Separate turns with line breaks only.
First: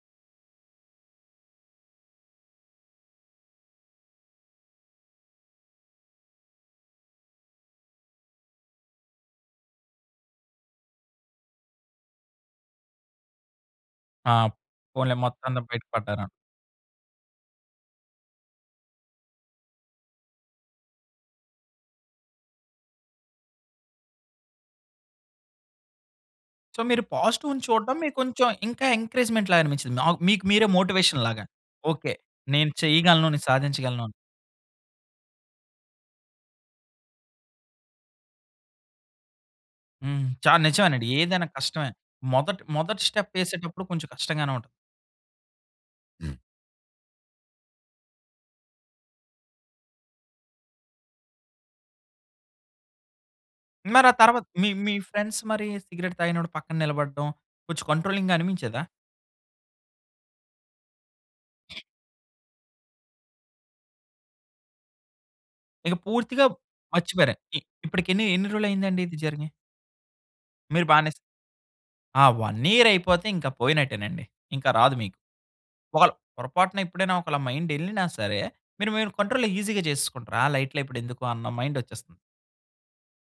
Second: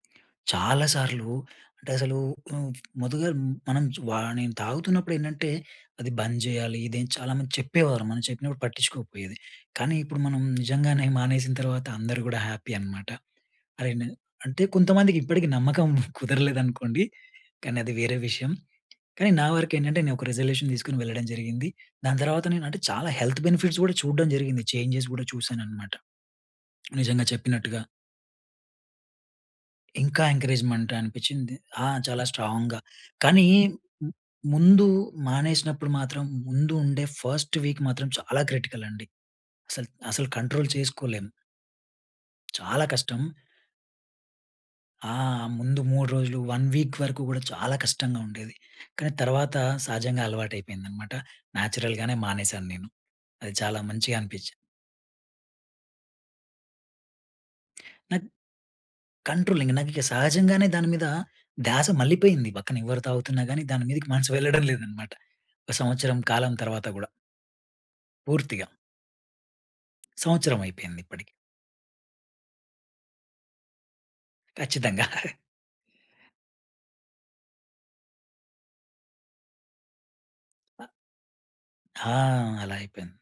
చాలా సార్లు అంటే, అసలు హ్మ్, ముందుగా మనం వాని తాగుతున్నప్పుడు ఏంటంటే, అది బంజేయాలి, ఇదేం చాలామంది చెప్పేవారు. మనం చెప్పినప్పుడు పట్టించుకోకపోయేది. కానీ, ఇప్పుడు మనం నిజంగానే మానేసిన తర్వాత అందరూ గూడా, హ్యాపీ అనమాట. అరే! నే
ఆ!
అంటే
పోన్లే,
కొంతమందికి ఇప్పటికి
మొత్తంలో బయట
నమ్మకం
పడ్డారా?
కుదరలేదు అనుకోండి. కానీ, అది వేరే విషయం. కానీ, నా వరకేంటంటే, నేనొక రిజల్యూషన్ తీసుకొని వెళ్లడం జరిగింది. దాని తర్వాత, నేను అంటే, చాలా హెల్త్ బెనిఫిట్స్ కూడా చూడడం జరిగింది. చేంజెస్ గూడా చూసాననమాట,
సో, మీరు
నిజంగా
పాజిటివ్‌ని
చెప్పినట్టుగా.
చూడ్డం, మీకు కొంచెం ఇంకా ఎంకరేజ్మెంట్‌ లాగా అనిపించింది, నాక్
ఇంకా
మీకు, మీరే
ఎంకరేజ్మెంట్
మోటివేషన్‌ లాగ.
అనిపించింది. ఆ!
ఓకె,
చాలా
నేను
స్ట్రాంగ్‌గా,
చేయగలను, నేను
కానీ,
సాధించగలను.
ముందు మానేసినప్పుడు మాత్రం, ముందు ఉండే ఫస్ట్ వీక్ మాత్రం చాలా క్రిటికల్ అండి. అసలు,
హ్మ్.
అసలు
చాలా
కంట్రోల్
నిజమేనండి,
చేసుకోలేము.
ఏదైనా కష్టమే. మొదటి
చాలా
మొదటి
కష్టం.
స్టెప్ ఏసేటప్పుడు కొంచెం కష్టంగానే ఉంటది.
ఆ! ముందు 3 రోజులు, 1 వీక్ వరకు గూడా చాలా కష్టంగా ఉండేది. కానీ, తర్వాత సహజంగా అలవాటు అయిపోయిందనమాట. నేచురల్‍గానే మానేసాను నేను. అది చాలా
మరి ఆ తర్వాత్
మంచిగనిపించింది.
మీ మీ ఫ్రెండ్స్ మరి, సిగరెట్ తాగినప్పుడు పక్కన నిలబడడం, కొంచెం
నాక్
కంట్రోలింగ్‌గా అనిపించేదా?
కంట్రోలింగ్, నాకిగ సహజంగానే దాని మీద ధ్యాస మళ్ళిపోయింది. పక్కన ఎవరు తాగుతున్నా గాని, దాని మీదకి మనసు వెళ్లడం లేదన్నమాట.
ఇగ
సంవత్సరం
పూర్తిగా
కాలం తర్వాత గుడ.
మర్చిపోయారు. ఇ ఇప్పటికి ఎన్ని
పూర్తిగా.
రోజులు అయిందండి ఇది జరిగి?
సంవత్సరం
మీరు
అయిపోయింది
బానే
ఇప్పటికి.
ఆ! 1 ఇయర్ అయిపోతే, ఇంక పోయినట్టేనండి. ఇంక రాదు
ఖచ్చితంగా.
మీకు. ఒకల పొరపాటున ఎప్పుడైనా ఒకళ్ళ మైండ్ ఎళ్ళినా సరే, మీరు మీరు కంట్రోల్‌లో ఈసీగా చేసేసుకుంటారు. ఆ! లైట్‌‌లే
అ
ఇప్పుడెందుకు అన్న
ఆ!
మైండొచ్చేస్తది.
అలా అయిపోయింది.